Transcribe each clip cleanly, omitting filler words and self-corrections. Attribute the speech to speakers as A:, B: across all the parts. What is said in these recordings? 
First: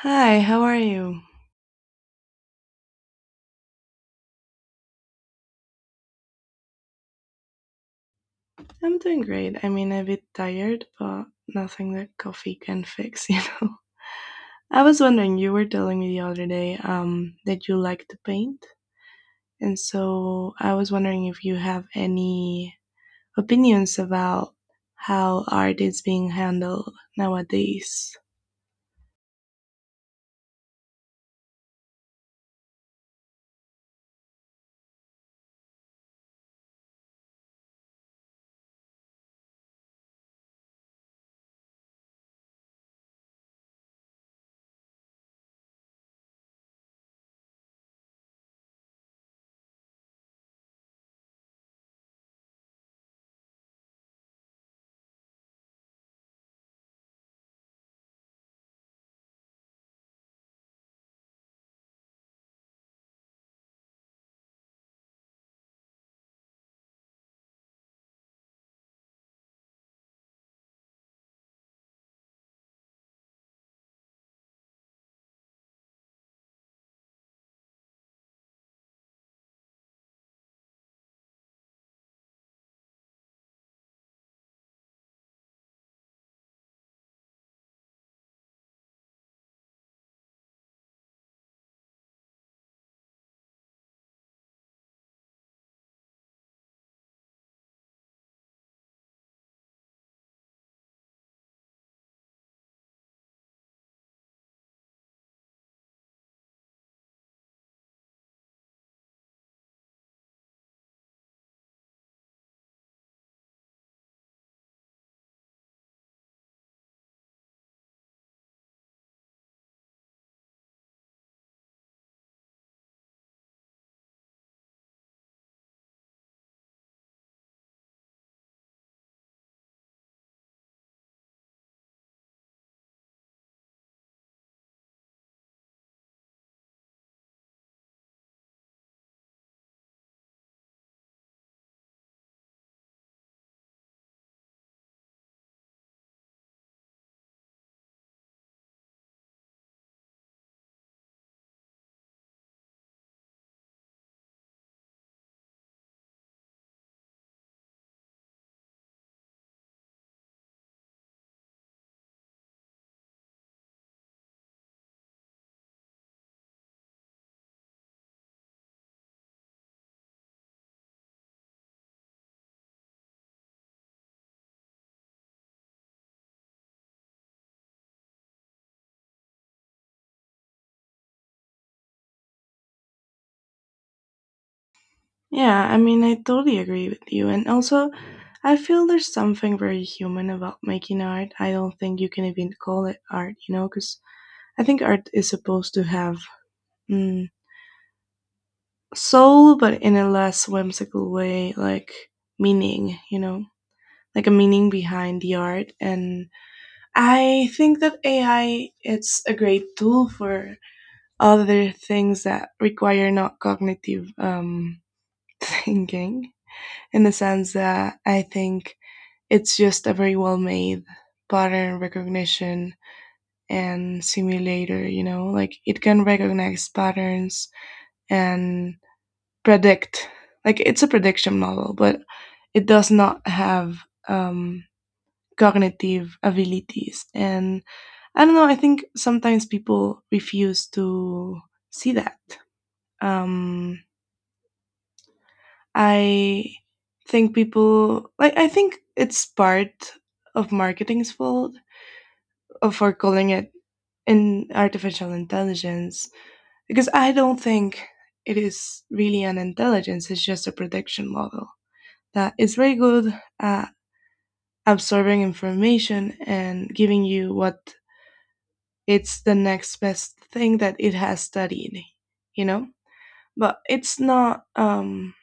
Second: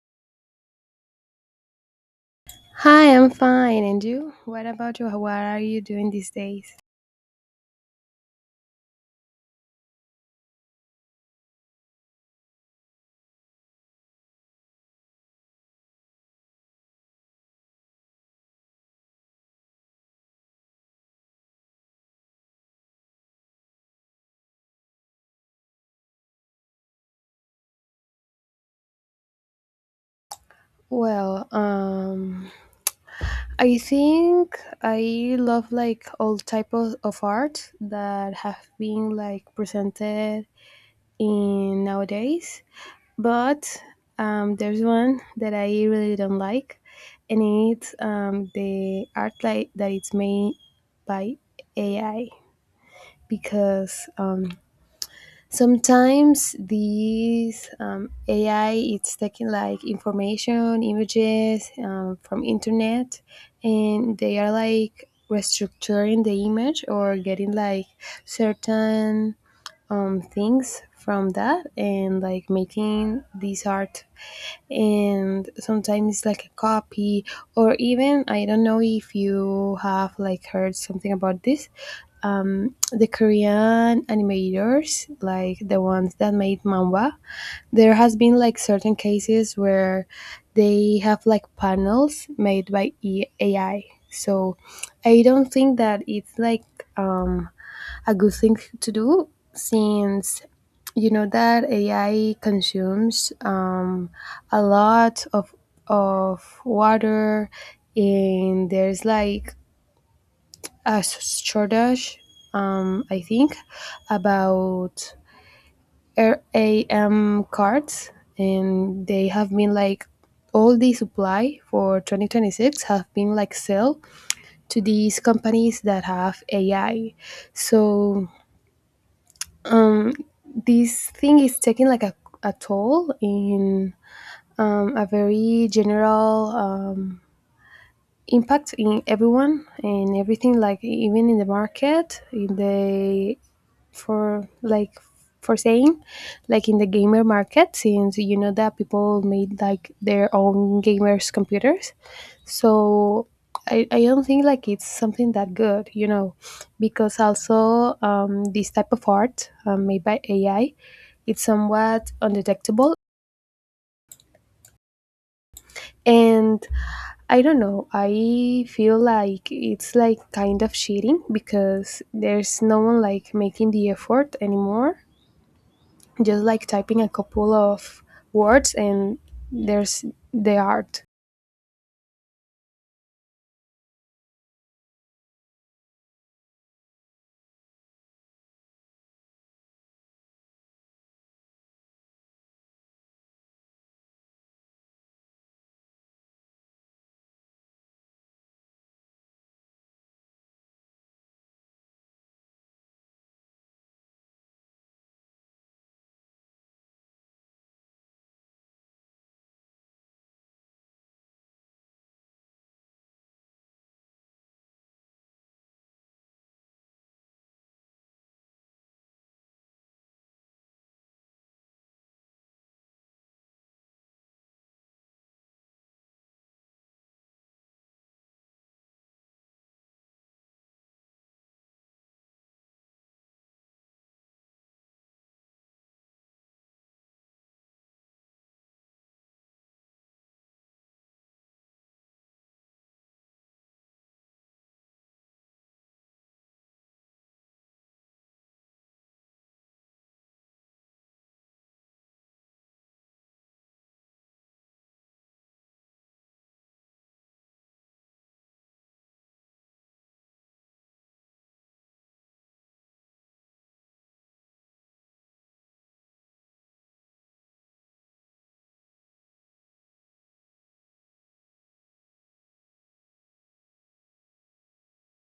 A: Hi, how are you?
B: Hi, I'm fine. And you? What about you? What are you doing these days?
A: I'm doing great. I mean, a bit tired, but nothing that coffee can fix, you know. I was wondering, you were telling me the other day that you like to paint, and so I was wondering if you have any opinions about how art is being handled nowadays.
B: Well, um, I think I love like all type of art that have been like presented in nowadays. But there's one that I really don't like, and it's the art like that it's made by AI because sometimes these ai it's taking like information images from internet and they are like restructuring the image or getting like certain things from that and like making this art, and sometimes it's like a copy or even I don't know if you have like heard something about this, the Korean animators, like the ones that made manga, there has been like certain cases where they have like panels made by AI. So I don't think that it's like um, a good thing to do since you know that AI consumes a lot of water, and there's like a shortage, I think, about RAM cards, and they have been like all the supply for 2026 have been like sell to these companies that have AI. So um, this thing is taking like a toll in a very general impact in everyone and everything, like even in the market, in the, for like, for saying, like in the gamer market, since you know that people made like their own gamers computers. So I don't think like it's something that good, you know, because also this type of art made by ai, it's somewhat undetectable. And I don't know, I feel like it's like kind of cheating because there's no one like making the effort anymore, just like typing a couple of words and there's the art.
A: Yeah, I mean, I totally agree with you, and also, I feel there's something very human about making art. I don't think you can even call it art, you know, because I think art is supposed to have mm, soul, but in a less whimsical way, like meaning, you know, like a meaning behind the art. And I think that AI it's a great tool for other things that require not cognitive thinking, in the sense that I think it's just a very well made pattern recognition and simulator, you know, like it can recognize patterns and predict, like it's a prediction model, but it does not have um, cognitive abilities. And I don't know, I think sometimes people refuse to see that. Um, i think people like, I think it's part of marketing's fault, for calling it in artificial intelligence, because I don't think it is really an intelligence. It's just a prediction model that is very good at absorbing information and giving you what it's the next best thing that it has studied, you know? But it's not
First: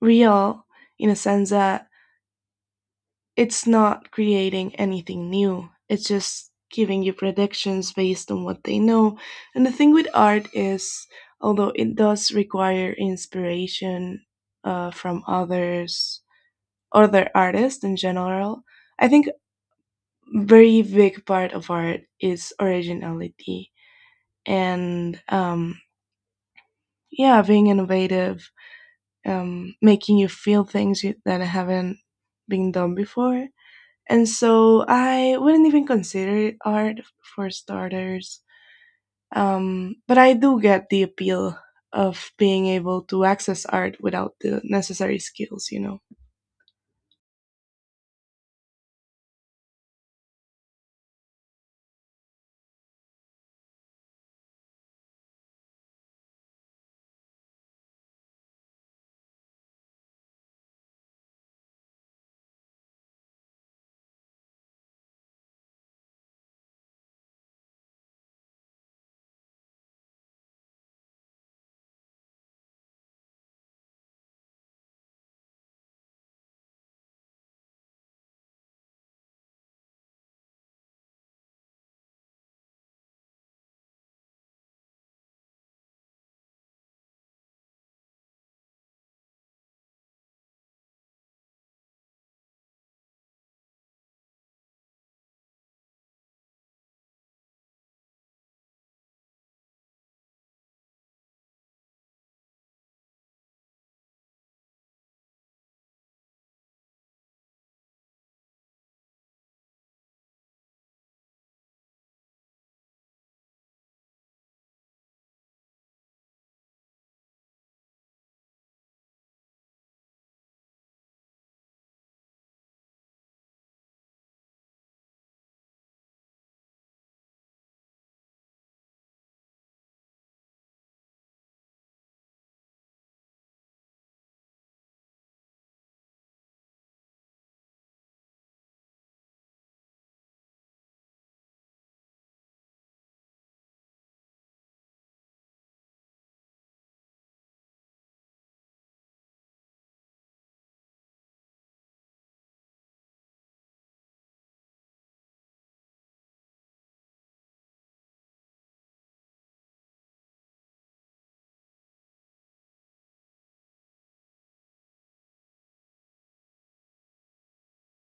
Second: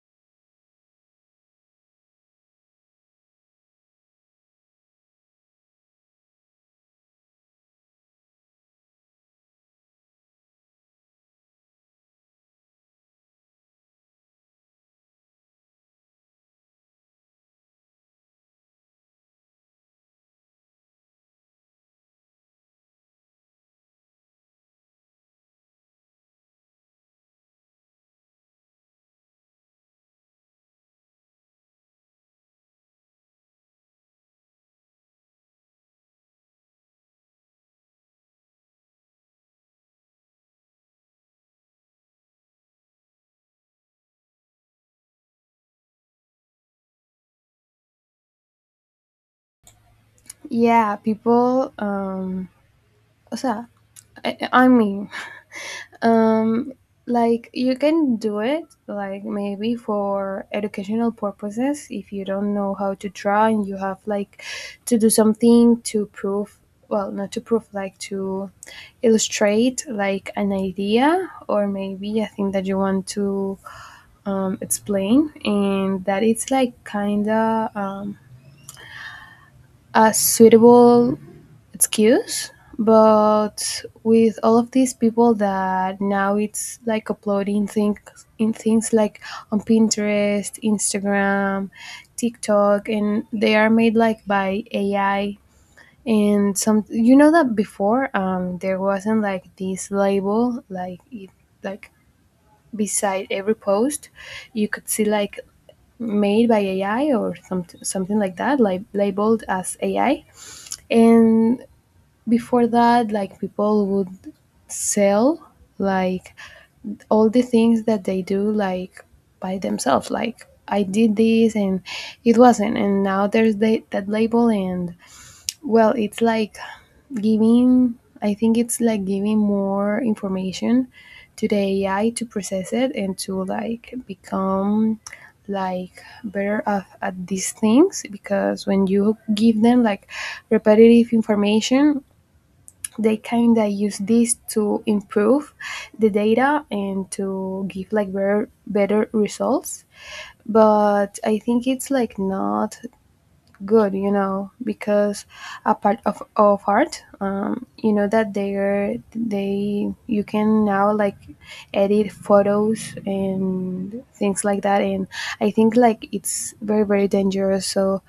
A: real, in a sense that it's not creating anything new. It's just giving you predictions based on what they know. And the thing with art is, although it does require inspiration from others, other artists in general, I think very big part of art is originality and yeah, being innovative, making you feel things you, that haven't been done before, and so I wouldn't even consider it art for starters. But I do get the appeal of being able to access art without the necessary skills, you know.
B: Yeah, people So, I mean, um, like you can do it, like maybe for educational purposes. If you don't know how to draw and you have like to do something to prove, well, not to prove, like to illustrate like an idea or maybe a thing that you want to explain, and that it's like kind of a suitable excuse. But with all of these people that now it's like uploading things in things like on pinterest, instagram, tiktok, and they are made like by ai, and some, you know that before there wasn't like this label like it, like beside every post you could see like made by ai or something something like that, like labeled as ai. And before that like people would sell like all the things that they do like by themselves, like I did this, and it wasn't. And now there's that label, and well it's like giving, I think it's like giving more information to the ai to process it and to like become like better at these things, because when you give them like repetitive information they kind of use this to improve the data and to give like better better results. But I think it's like not good, you know, because a part of art, you know that they you can now like edit photos and things like that, and I think like it's very very dangerous. So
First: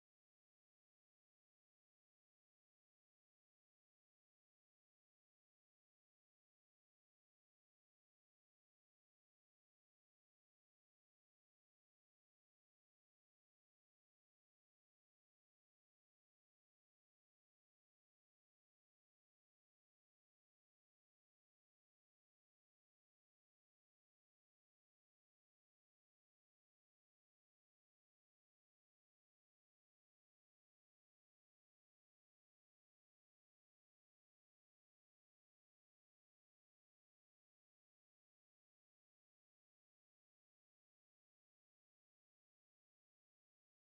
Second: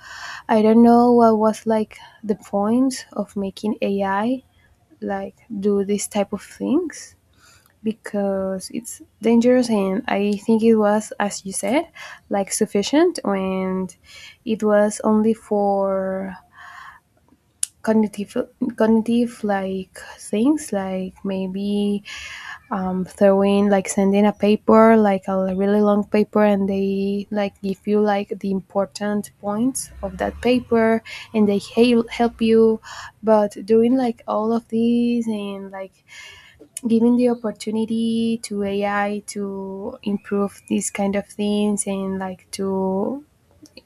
B: I don't know what was like the point of making ai like do this type of things, because it's dangerous, and I think it was, as you said, like sufficient, and it was only for cognitive cognitive like things, like maybe throwing, like sending a paper, like a really long paper, and they like give you like the important points of that paper and they help you. But doing like all of these and like giving the opportunity to AI to improve these kind of things and like to,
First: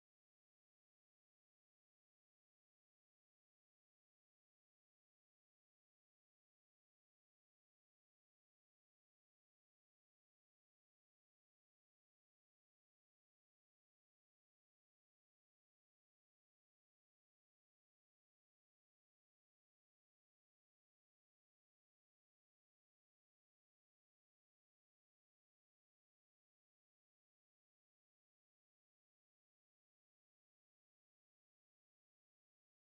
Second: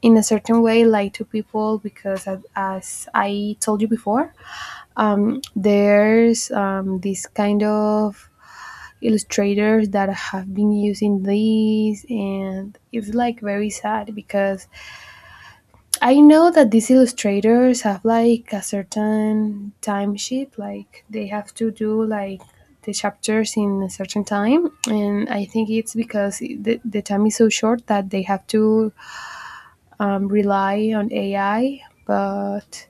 B: in a certain way, like to people, because as I told you before, there's this kind of illustrators that have been using these, and it's like very sad, because I know that these illustrators have like a certain timesheet, like they have to do like the chapters in a certain time, and I think it's because the time is so short that they have to rely on AI. But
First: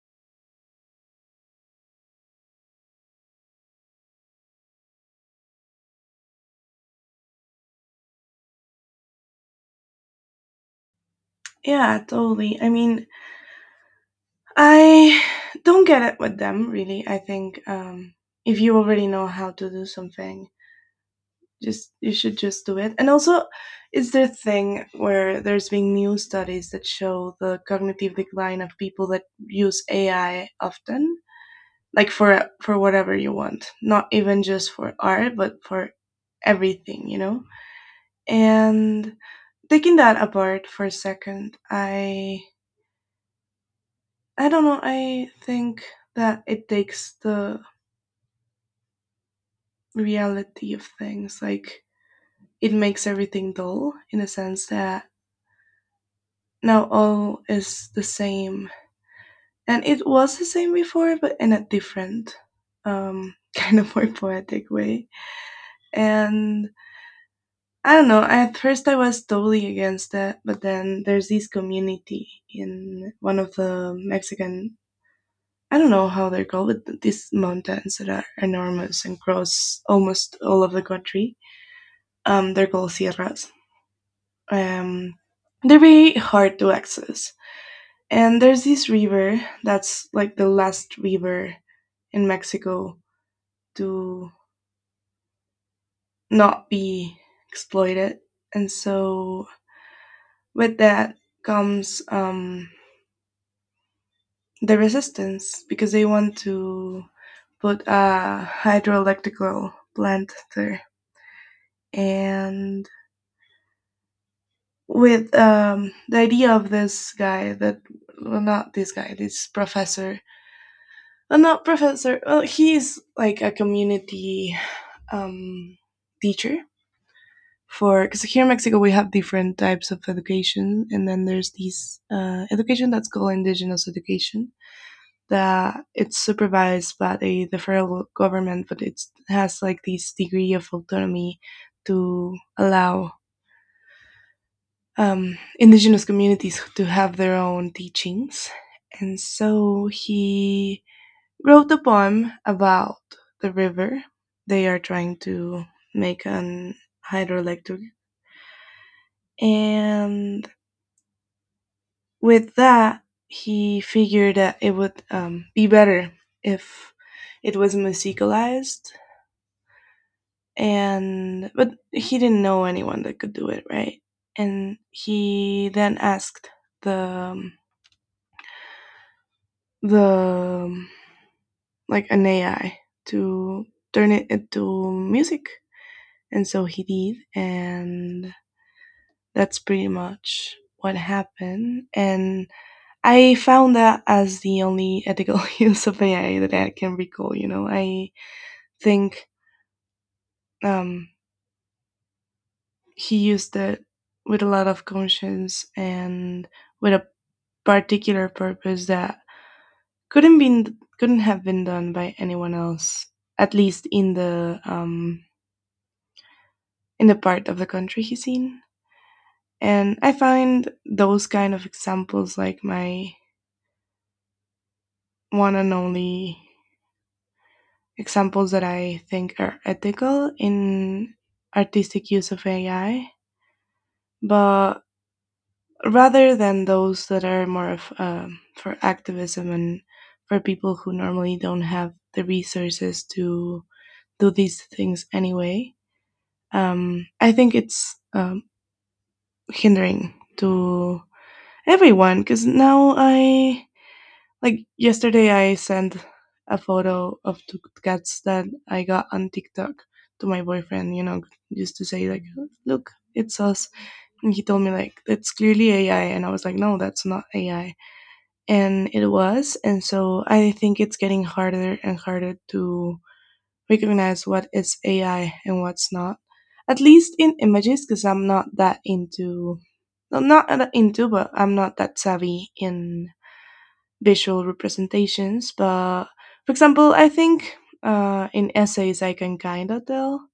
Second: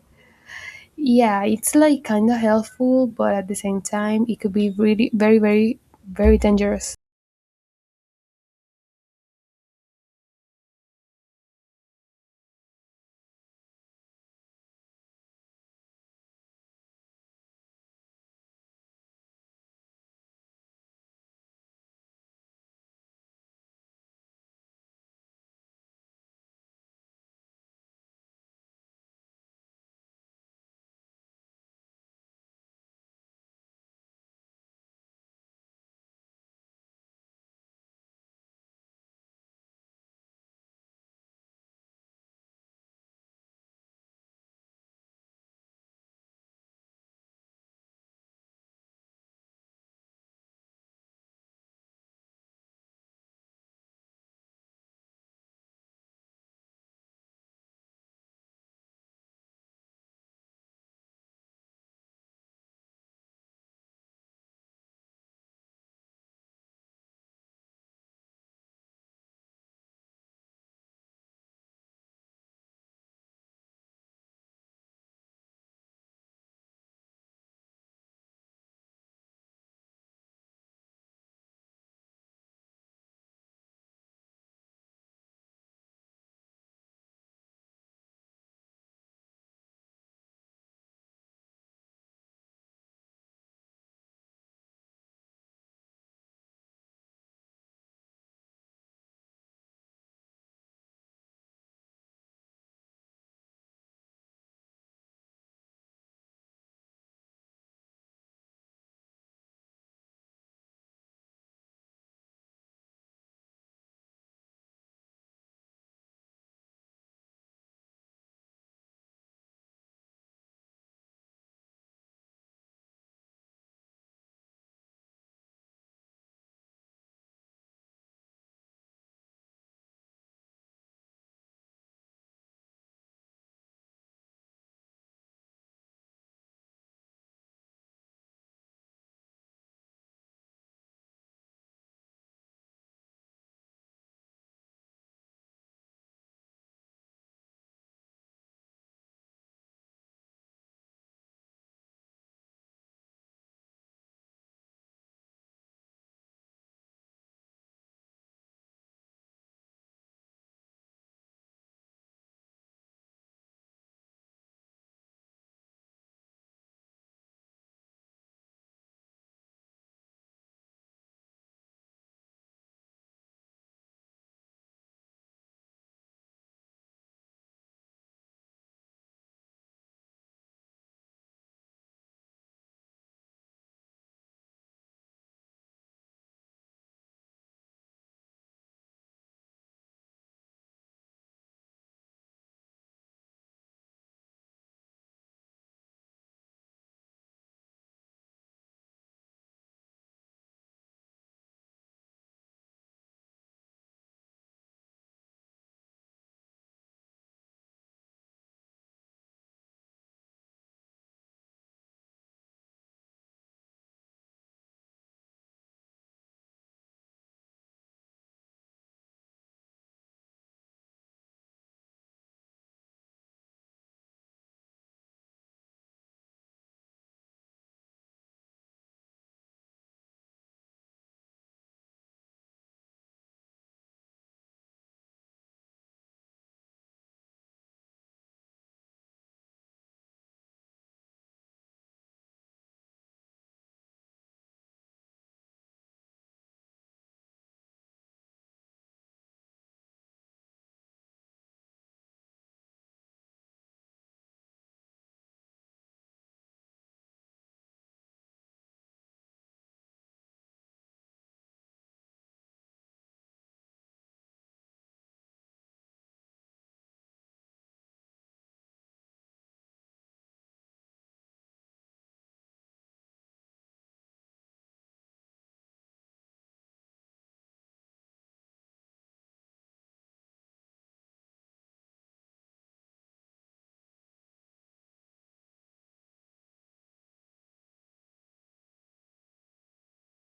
B: yeah, it's like kind of helpful, but at the same time, it could be really very, very, very dangerous.
A: Yeah, totally. I mean, I don't get it with them, really. I think if you already know how to do something, just you should just do it. And also, is there a thing where there's been new studies that show the cognitive decline of people that use AI often, like for whatever you want, not even just for art but for everything, you know. And taking that apart for a second, I don't know, I think that it takes the reality of things, like it makes everything dull in a sense that now all is the same. And it was the same before, but in a different, kind of more poetic way. And I don't know, at first I was totally against that, but then there's this community in one of the Mexican, I don't know how they're called, but these mountains that are enormous and cross almost all of the country. They're called sierras. Um, they're very hard to access. And there's this river that's like the last river in Mexico to not be exploited. And so with that comes the resistance, because they want to put a hydroelectrical plant there. And with the idea of this guy that, well, not this guy, this professor. Well, not professor. Well, he's like a community um, teacher for, because here in Mexico we have different types of education, and then there's this education that's called indigenous education that it's supervised by the federal government, but it has like this degree of autonomy to allow indigenous communities to have their own teachings. And so he wrote a poem about the river they are trying to make an hydroelectric. And with that, he figured that it would be better if it was musicalized, and but he didn't know anyone that could do it, right? And he then asked the the um, like an AI to turn it into music, and so he did, and that's pretty much what happened. And I found that as the only ethical use of AI that I can recall. You know, I think um, he used it with a lot of conscience and with a particular purpose that couldn't have been done by anyone else, at least in the part of the country he's in. And I find those kind of examples like my one and only examples that I think are ethical in artistic use of AI, but rather than those that are more of for activism and for people who normally don't have the resources to do these things anyway. I think it's hindering to everyone, because now I, like yesterday, I sent a photo of two cats that I got on TikTok to my boyfriend. You know, just to say like, look, it's us. And he told me like, that's clearly AI, and I was like, no, that's not AI. And it was, and so I think it's getting harder and harder to recognize what is AI and what's not. At least in images, because I'm not that into, no, not that into, but I'm not that savvy in visual representations. But for example, I think in essays I can kind of tell.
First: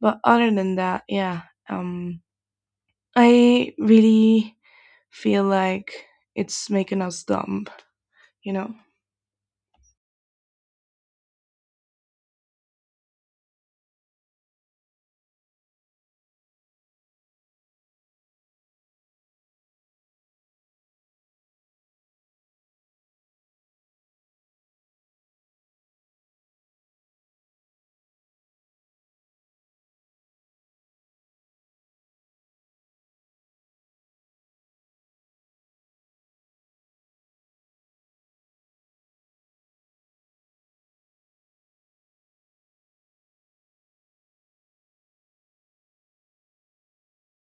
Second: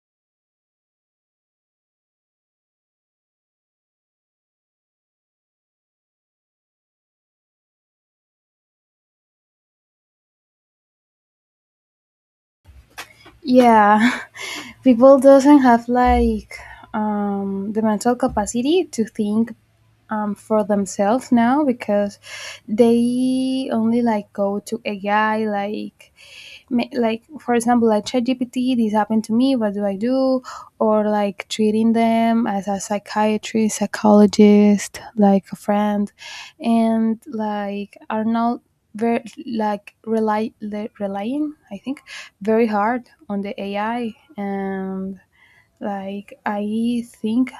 A: But other than that, yeah, um, I really feel like it's making us dumb, you know?
B: Yeah, people doesn't have like the mental capacity to think for themselves now, because they only like go to ai like like for example like ChatGPT, this happened to me. What do I do? Or like treating them as a psychiatrist, psychologist, like a friend, and like are not very like relying, I think, very hard on the AI. And like I think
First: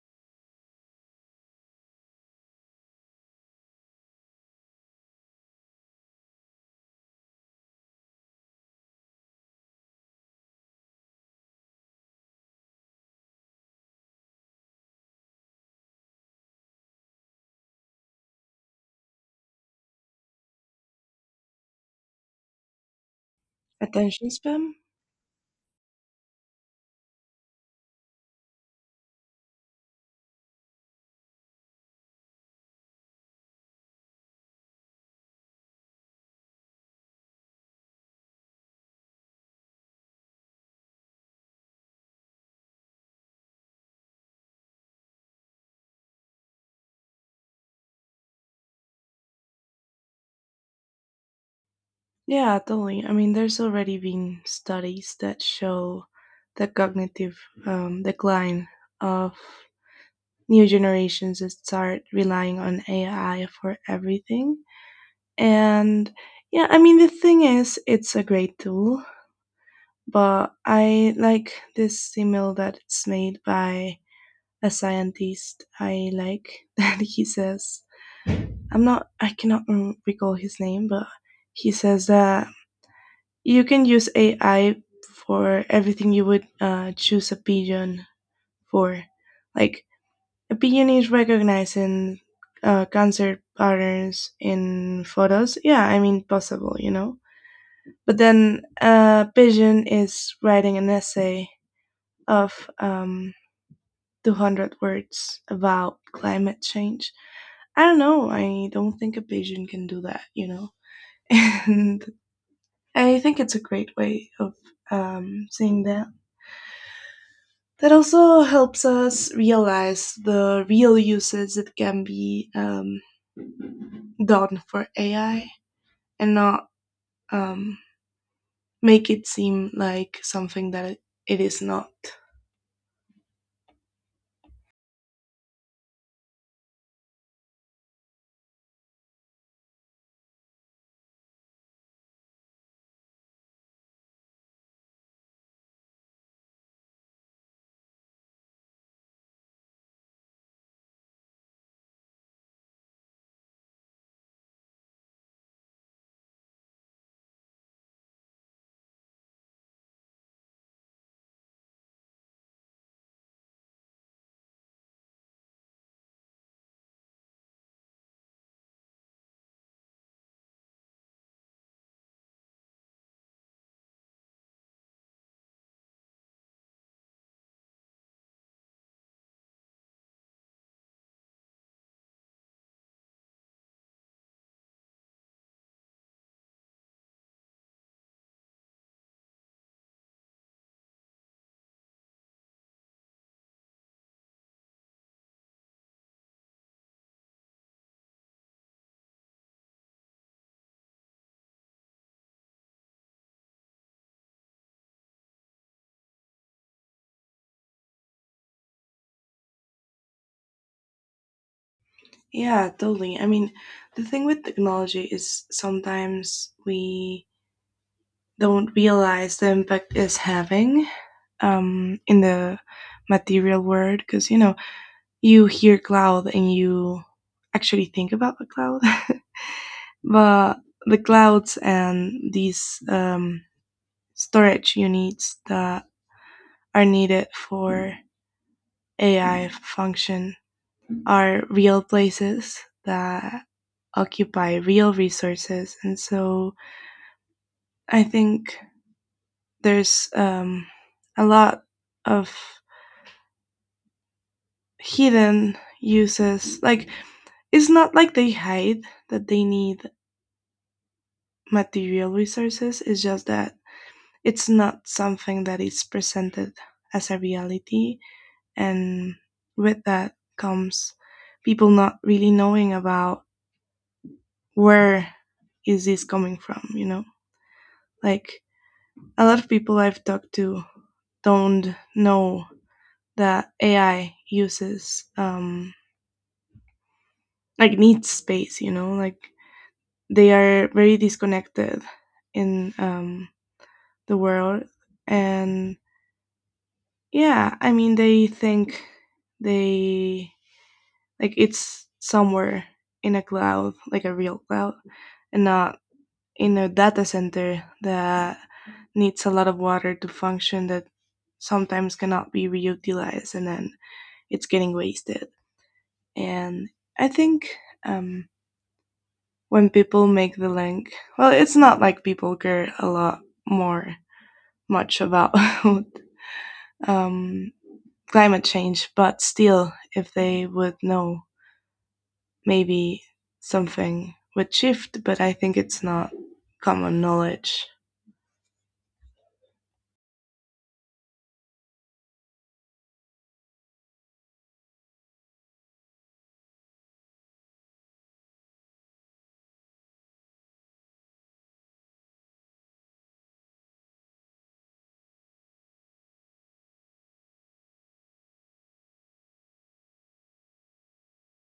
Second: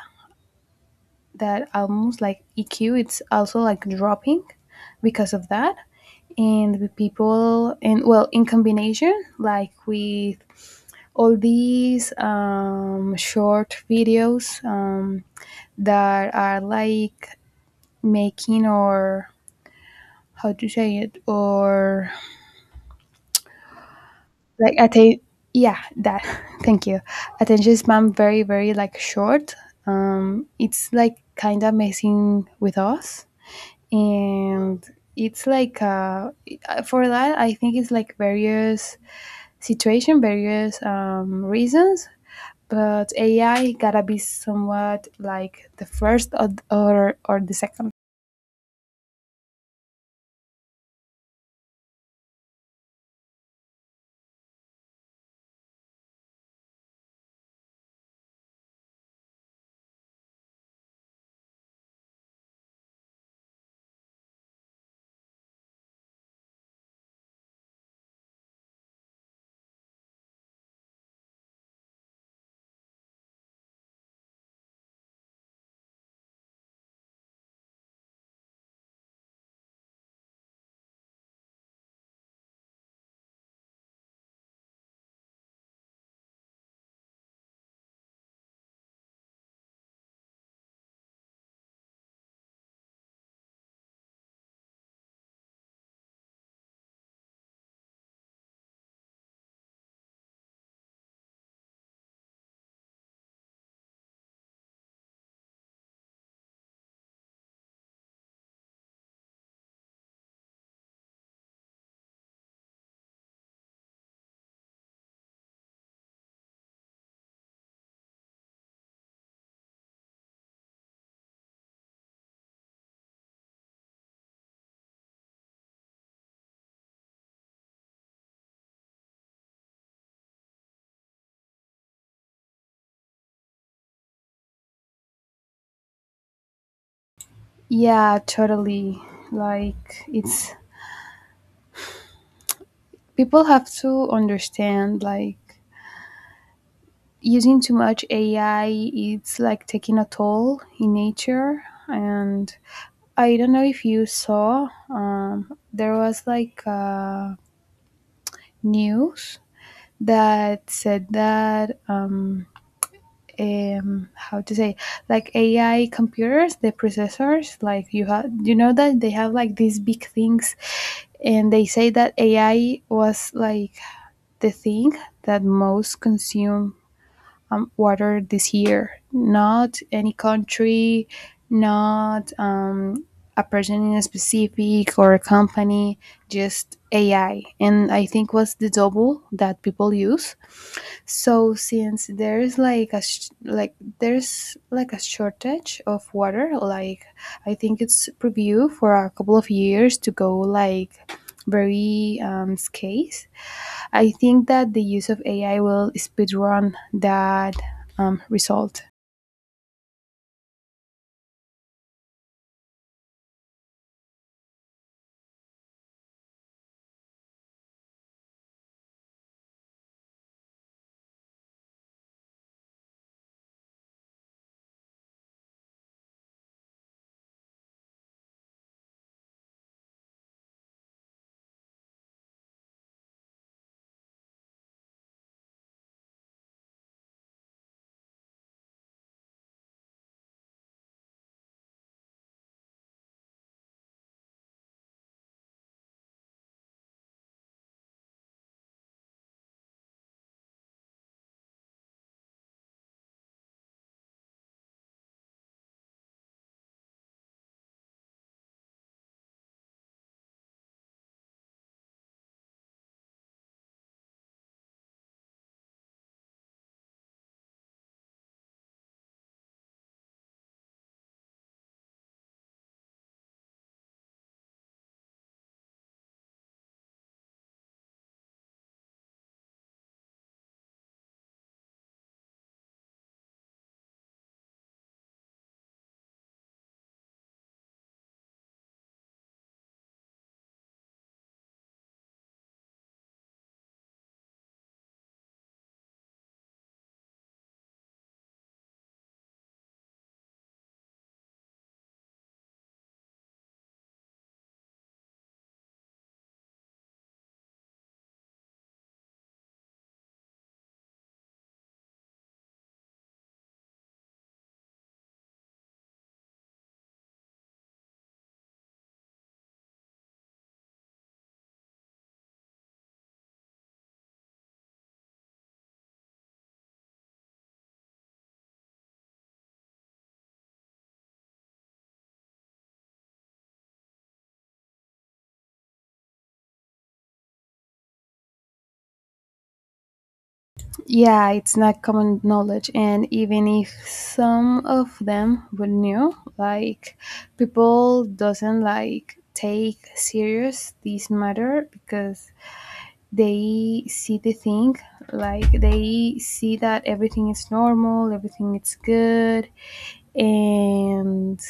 B: that almost like EQ, it's also like dropping because of that and the people. And well, in combination like with all these short videos that are like making, or how to say it, or
A: Attention spam?
B: like yeah, that, thank you, attention spam. Very very like short, it's like kind of messing with us. And it's like for that I think it's like various situation, various reasons, but AI gotta be somewhat like the first or the second.
A: Yeah, totally. I mean, there's already been studies that show the cognitive decline of new generations that start relying on AI for everything. And yeah, I mean, the thing is, it's a great tool, but I like this email that it's made by a scientist. I like that he says, I cannot recall his name, but he says that you can use AI for everything you would choose a pigeon for. Like, a pigeon is recognizing cancer patterns in photos. Yeah, I mean, possible, you know? But then a pigeon is writing an essay of 200 words about climate change. I don't know. I don't think a pigeon can do that, you know? And I think it's a great way of seeing that. That also helps us realize the real uses that can be done for AI, and not um, make it seem like something that it is not.
B: Yeah, totally. Like it's, people have to understand like using too much AI, it's like taking a toll in nature. And I don't know if you saw, there was like news that said that how to say, like ai computers, the processors, like you have, you know that they have like these big things, and they say that ai was like the thing that most consume water this year, not any country, not a person in a specific or a company, just ai, and I think was the double that people use. So since there is like like there's like a shortage of water, like I think it's preview for a couple of years to go like very scarce. I think that the use of AI will speedrun that result.
A: Yeah, totally. I mean, the thing with technology is sometimes we don't realize the impact it's having in the material world, because, you know, you hear cloud and you actually think about the cloud. But the clouds and these storage units that are needed for AI function are real places that occupy real resources. And so I think there's a lot of hidden uses. Like, it's not like they hide that they need material resources, it's just that it's not something that is presented as a reality. And with that comes people not really knowing about where is this coming from, you know? Like, a lot of people I've talked to don't know that AI uses like needs space. You know, like they are very disconnected in the world, and yeah, I mean they think they, like it's somewhere in a cloud, like a real cloud, and not in a data center that needs a lot of water to function, that sometimes cannot be reutilized and then it's getting wasted. And I think um, when people make the link. Well, it's not like people care a lot more much about um, climate change, but still, if they would know, maybe something would shift. But I think it's not common knowledge.
B: Yeah, it's not common knowledge, and even if some of them were new, like people doesn't like take serious this matter, because they see the thing, like they see that everything is normal, everything is good. And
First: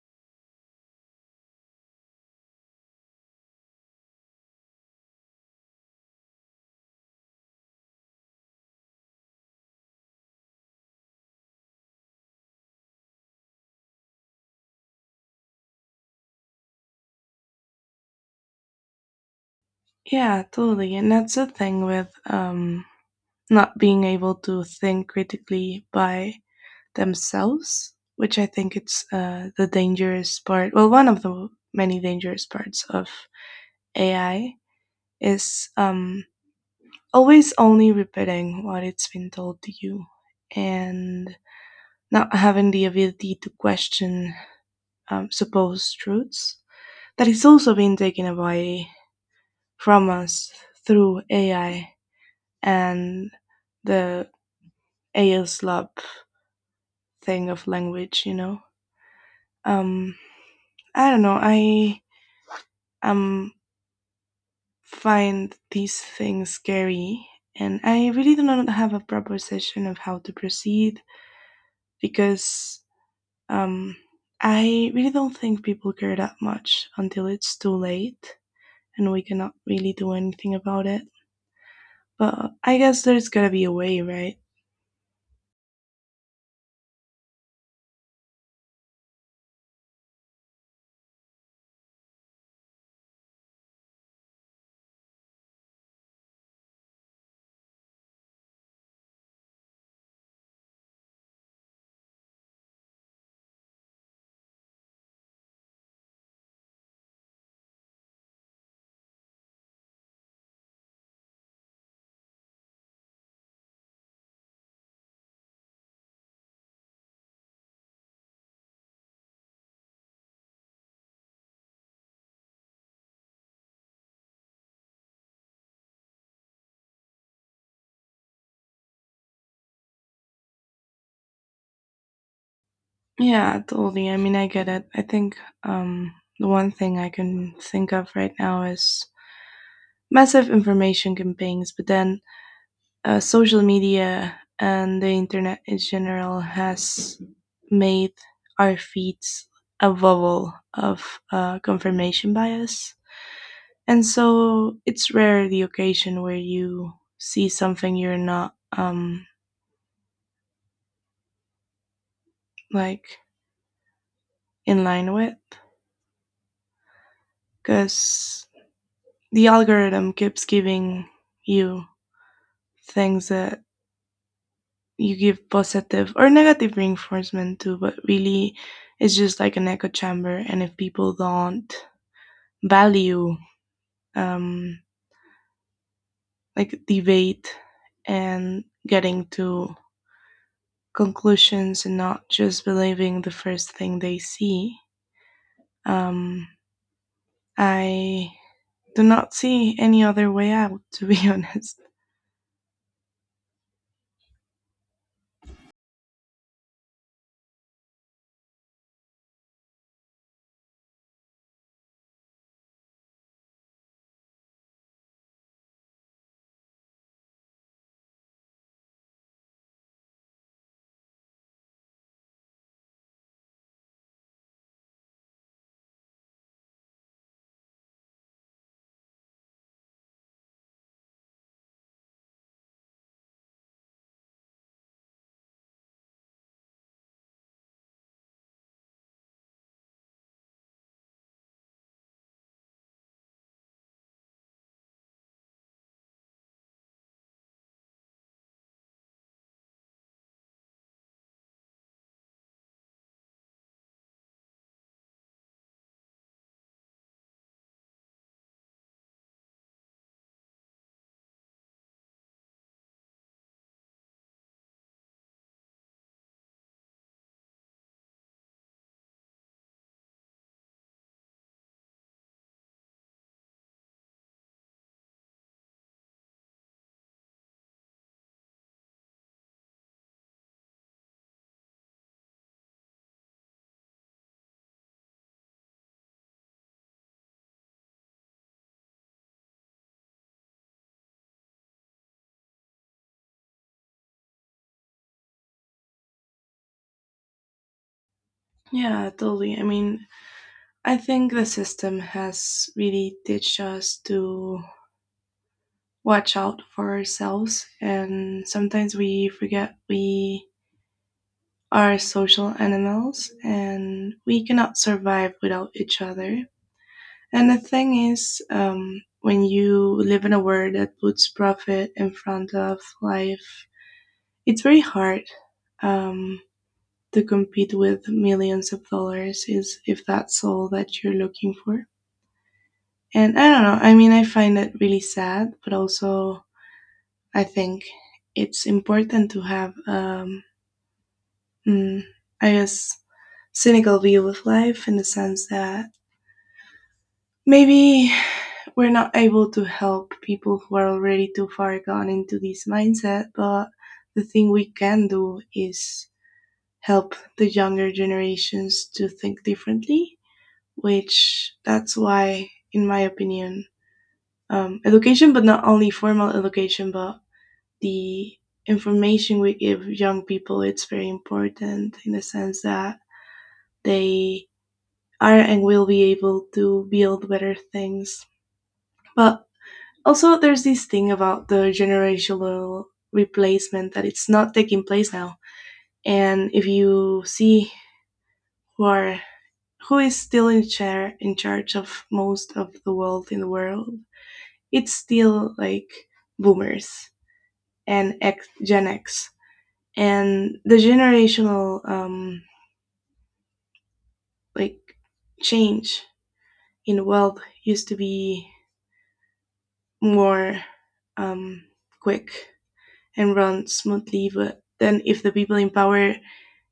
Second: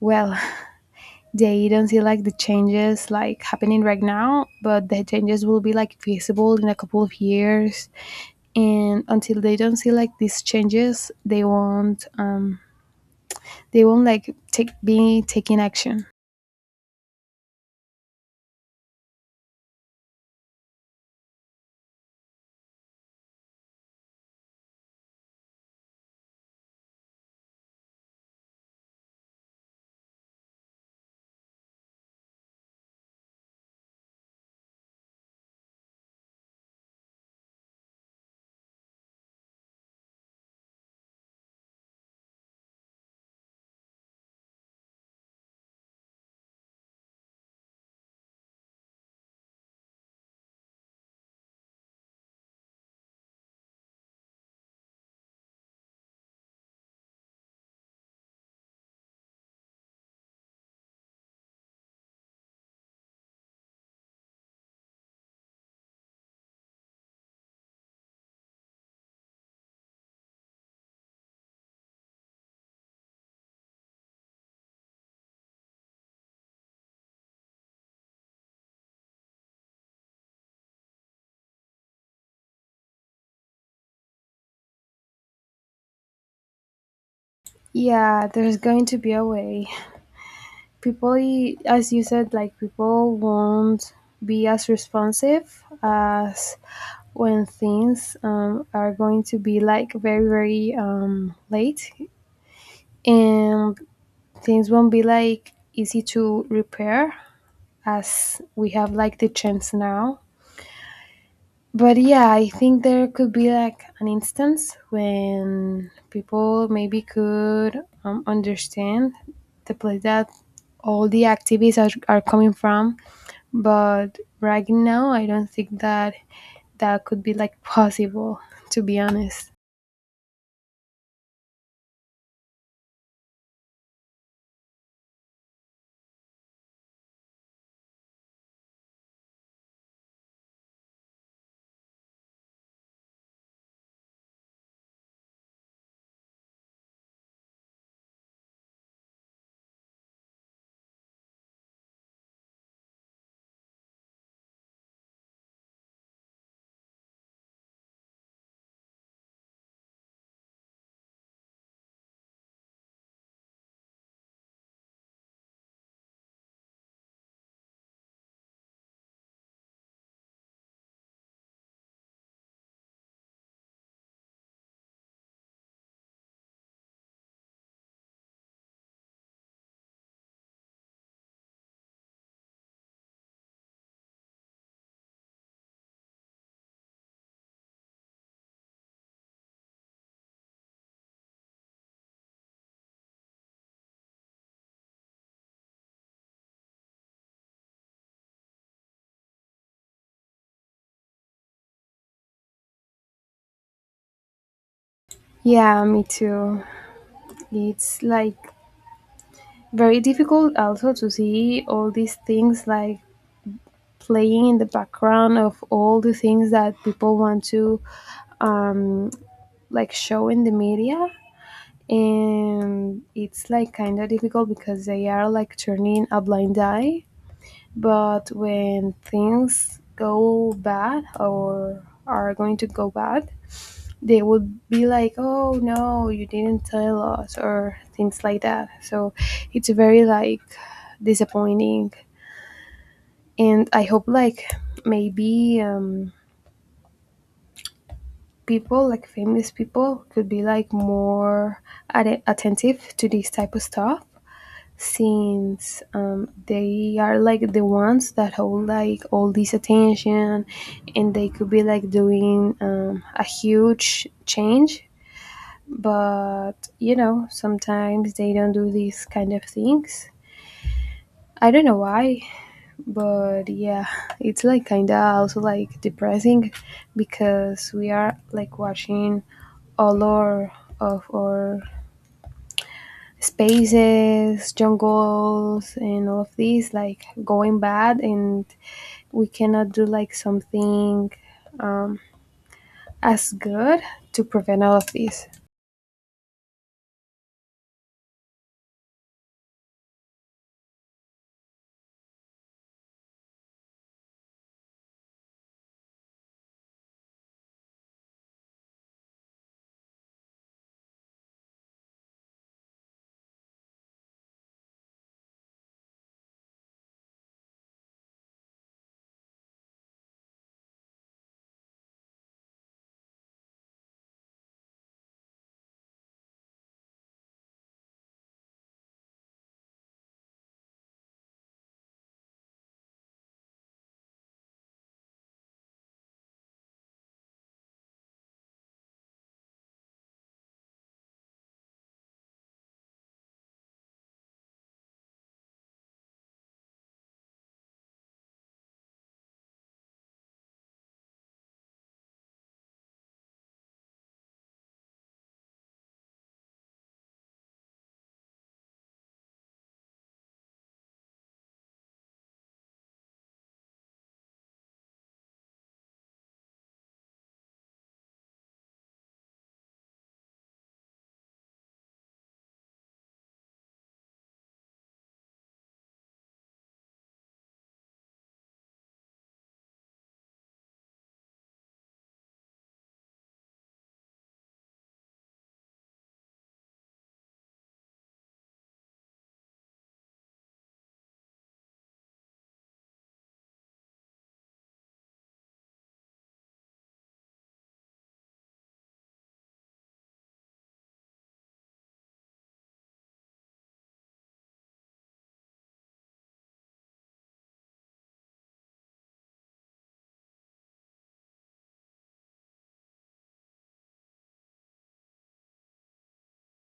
B: well, they don't see like the changes like happening right now, but the changes will be like visible in a couple of years. And until they don't see like these changes, they won't like take, be taking action.
A: Yeah, totally. And that's the thing with not being able to think critically by themselves, which I think it's the dangerous part. Well, one of the many dangerous parts of AI is always only repeating what it's been told to you, and not having the ability to question supposed truths that is also being taken away from us through AI and the ASLab thing of language, you know. Um, I don't know. I um find these things scary, and I really do not have a proper session of how to proceed, because Um, I really don't think people care that much until it's too late and we cannot really do anything about it. But I guess there's gotta be a way, right?
B: Yeah, there's going to be a way. People, as you said, like people won't be as responsive as when things are going to be like very very late, and things won't be like easy to repair as we have like the chance now. But yeah, I think there could be like an instance when people maybe could understand the place that all the activities are coming from. But right now, I don't think that that could be like possible, to be honest.
A: Yeah, totally. I mean, I get it. I think the one thing I can think of right now is massive information campaigns, but then social media and the internet in general has made our feeds a bubble of confirmation bias. And so it's rare the occasion where you see something you're not like in line with, because the algorithm keeps giving you things that you give positive or negative reinforcement to, but really it's just like an echo chamber. And if people don't value um, like debate and getting to conclusions and not just believing the first thing they see, Um, I do not see any other way out, to be honest.
B: Yeah, me too. It's like very difficult also to see all these things like playing in the background of all the things that people want to um, like show in the media. And it's like kind of difficult because they are like turning a blind eye. But when things go bad or are going to go bad, they would be like, "Oh no, you didn't tell us," or things like that. So it's very like disappointing, and I hope like maybe people, like famous people, could be like more attentive to this type of stuff, since they are like the ones that hold like all this attention, and they could be like doing a huge change. But, you know, sometimes they don't do these kind of things. I don't know why, but yeah, it's like kind of also like depressing, because we are like watching all our of our spaces, jungles, and all of these like going bad, and we cannot do like something um, as good to prevent all of this.
A: Yeah, totally. I mean, I think the system has really teach us to watch out for ourselves, and sometimes we forget we are social animals and we cannot survive without each other. And the thing is, when you live in a world that puts profit in front of life, it's very hard. Um, to compete with millions of dollars is if that's all that you're looking for. And I don't know, I mean, I find it really sad, but also I think it's important to have, mm, I guess, cynical view of life in the sense that maybe we're not able to help people who are already too far gone into this mindset, but the thing we can do is help the younger generations to think differently, which that's why, in my opinion, education, but not only formal education, but the information we give young people, it's very important in the sense that they are and will be able to build better things. But also, there's this thing about the generational replacement that it's not taking place now. And if you see who are who is still in chair in charge of most of the wealth in the world, it's still like boomers and Gen X, and the generational like change in wealth used to be more um, quick and run smoothly, but then if the people in power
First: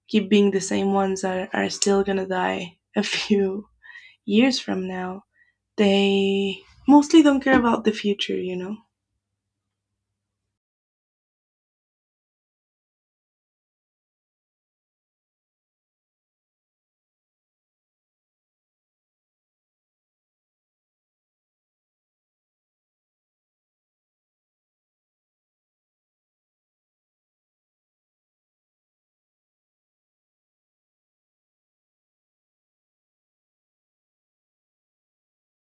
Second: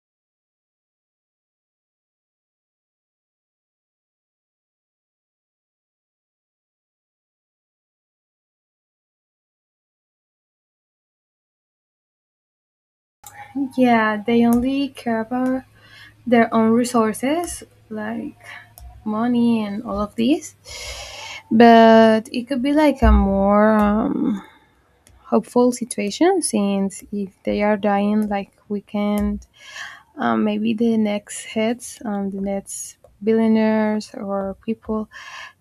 A: keep being the same ones that are still gonna die a few years from now, they mostly don't care about the future, you know?
B: Yeah, they only care about their own resources, like money and all of these, but it could be like a more hopeful situation, since if they are dying, like we can maybe the next heads, the next billionaires or people,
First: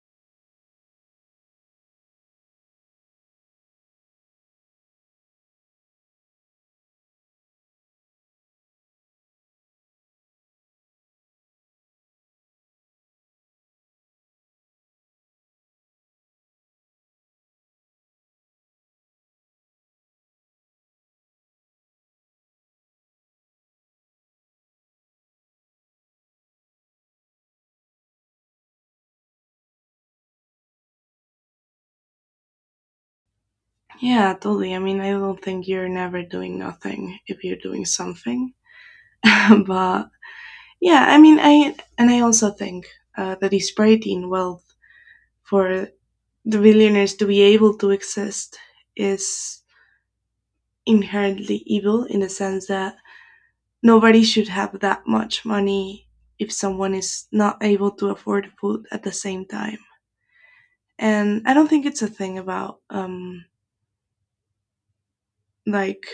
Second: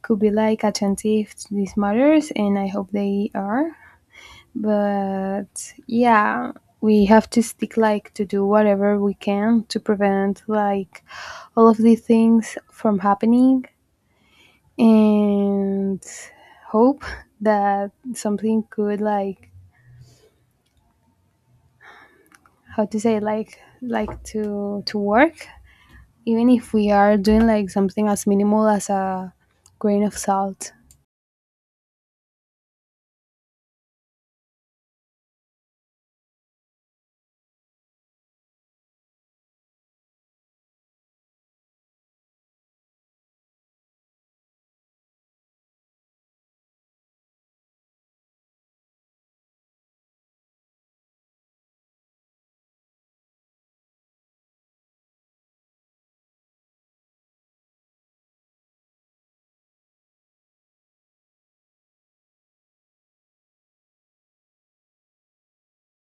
B: could be like attentive to these matters, and I hope they are. But yeah, we have to stick like to do whatever we can to prevent like all of these things from happening, and hope that something could like, how to say, like to work, even if we are doing like something as minimal as a grain of salt.
A: Yeah, totally. I mean, I don't think you're never doing nothing if you're doing something. But yeah, I mean, I also think that disparity in wealth for the billionaires to be able to exist is inherently evil in the sense that nobody should have that much money if someone is not able to afford food at the same time. And I don't think it's a thing about like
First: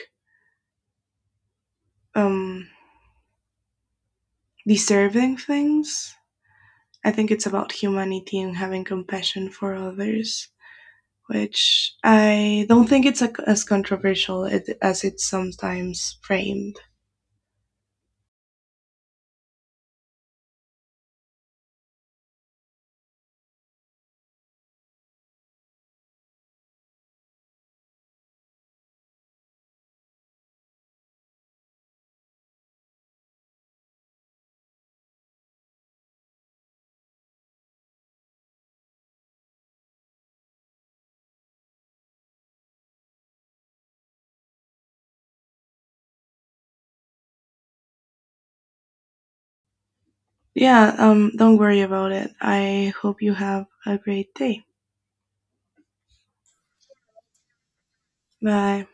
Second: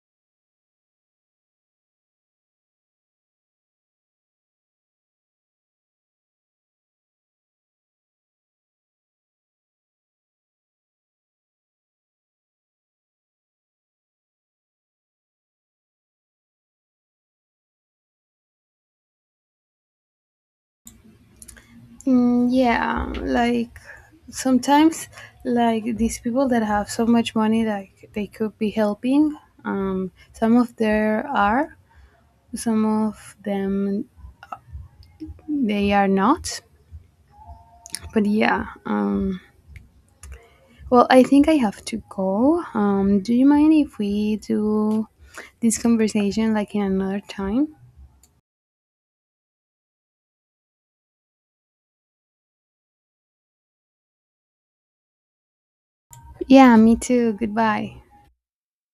A: um deserving things. I think it's about humanity and having compassion for others, which I don't think it's a, as controversial as it's sometimes framed.
B: Mm, yeah, like sometimes, like these people that have so much money, like they could be helping. Some of there are, some of them they are not. But yeah, well, I think I have to go. Do you mind if we do this conversation like in another time?
A: Yeah, don't worry about it. I hope you have a great day.
B: Yeah, me too. Goodbye.
A: Bye.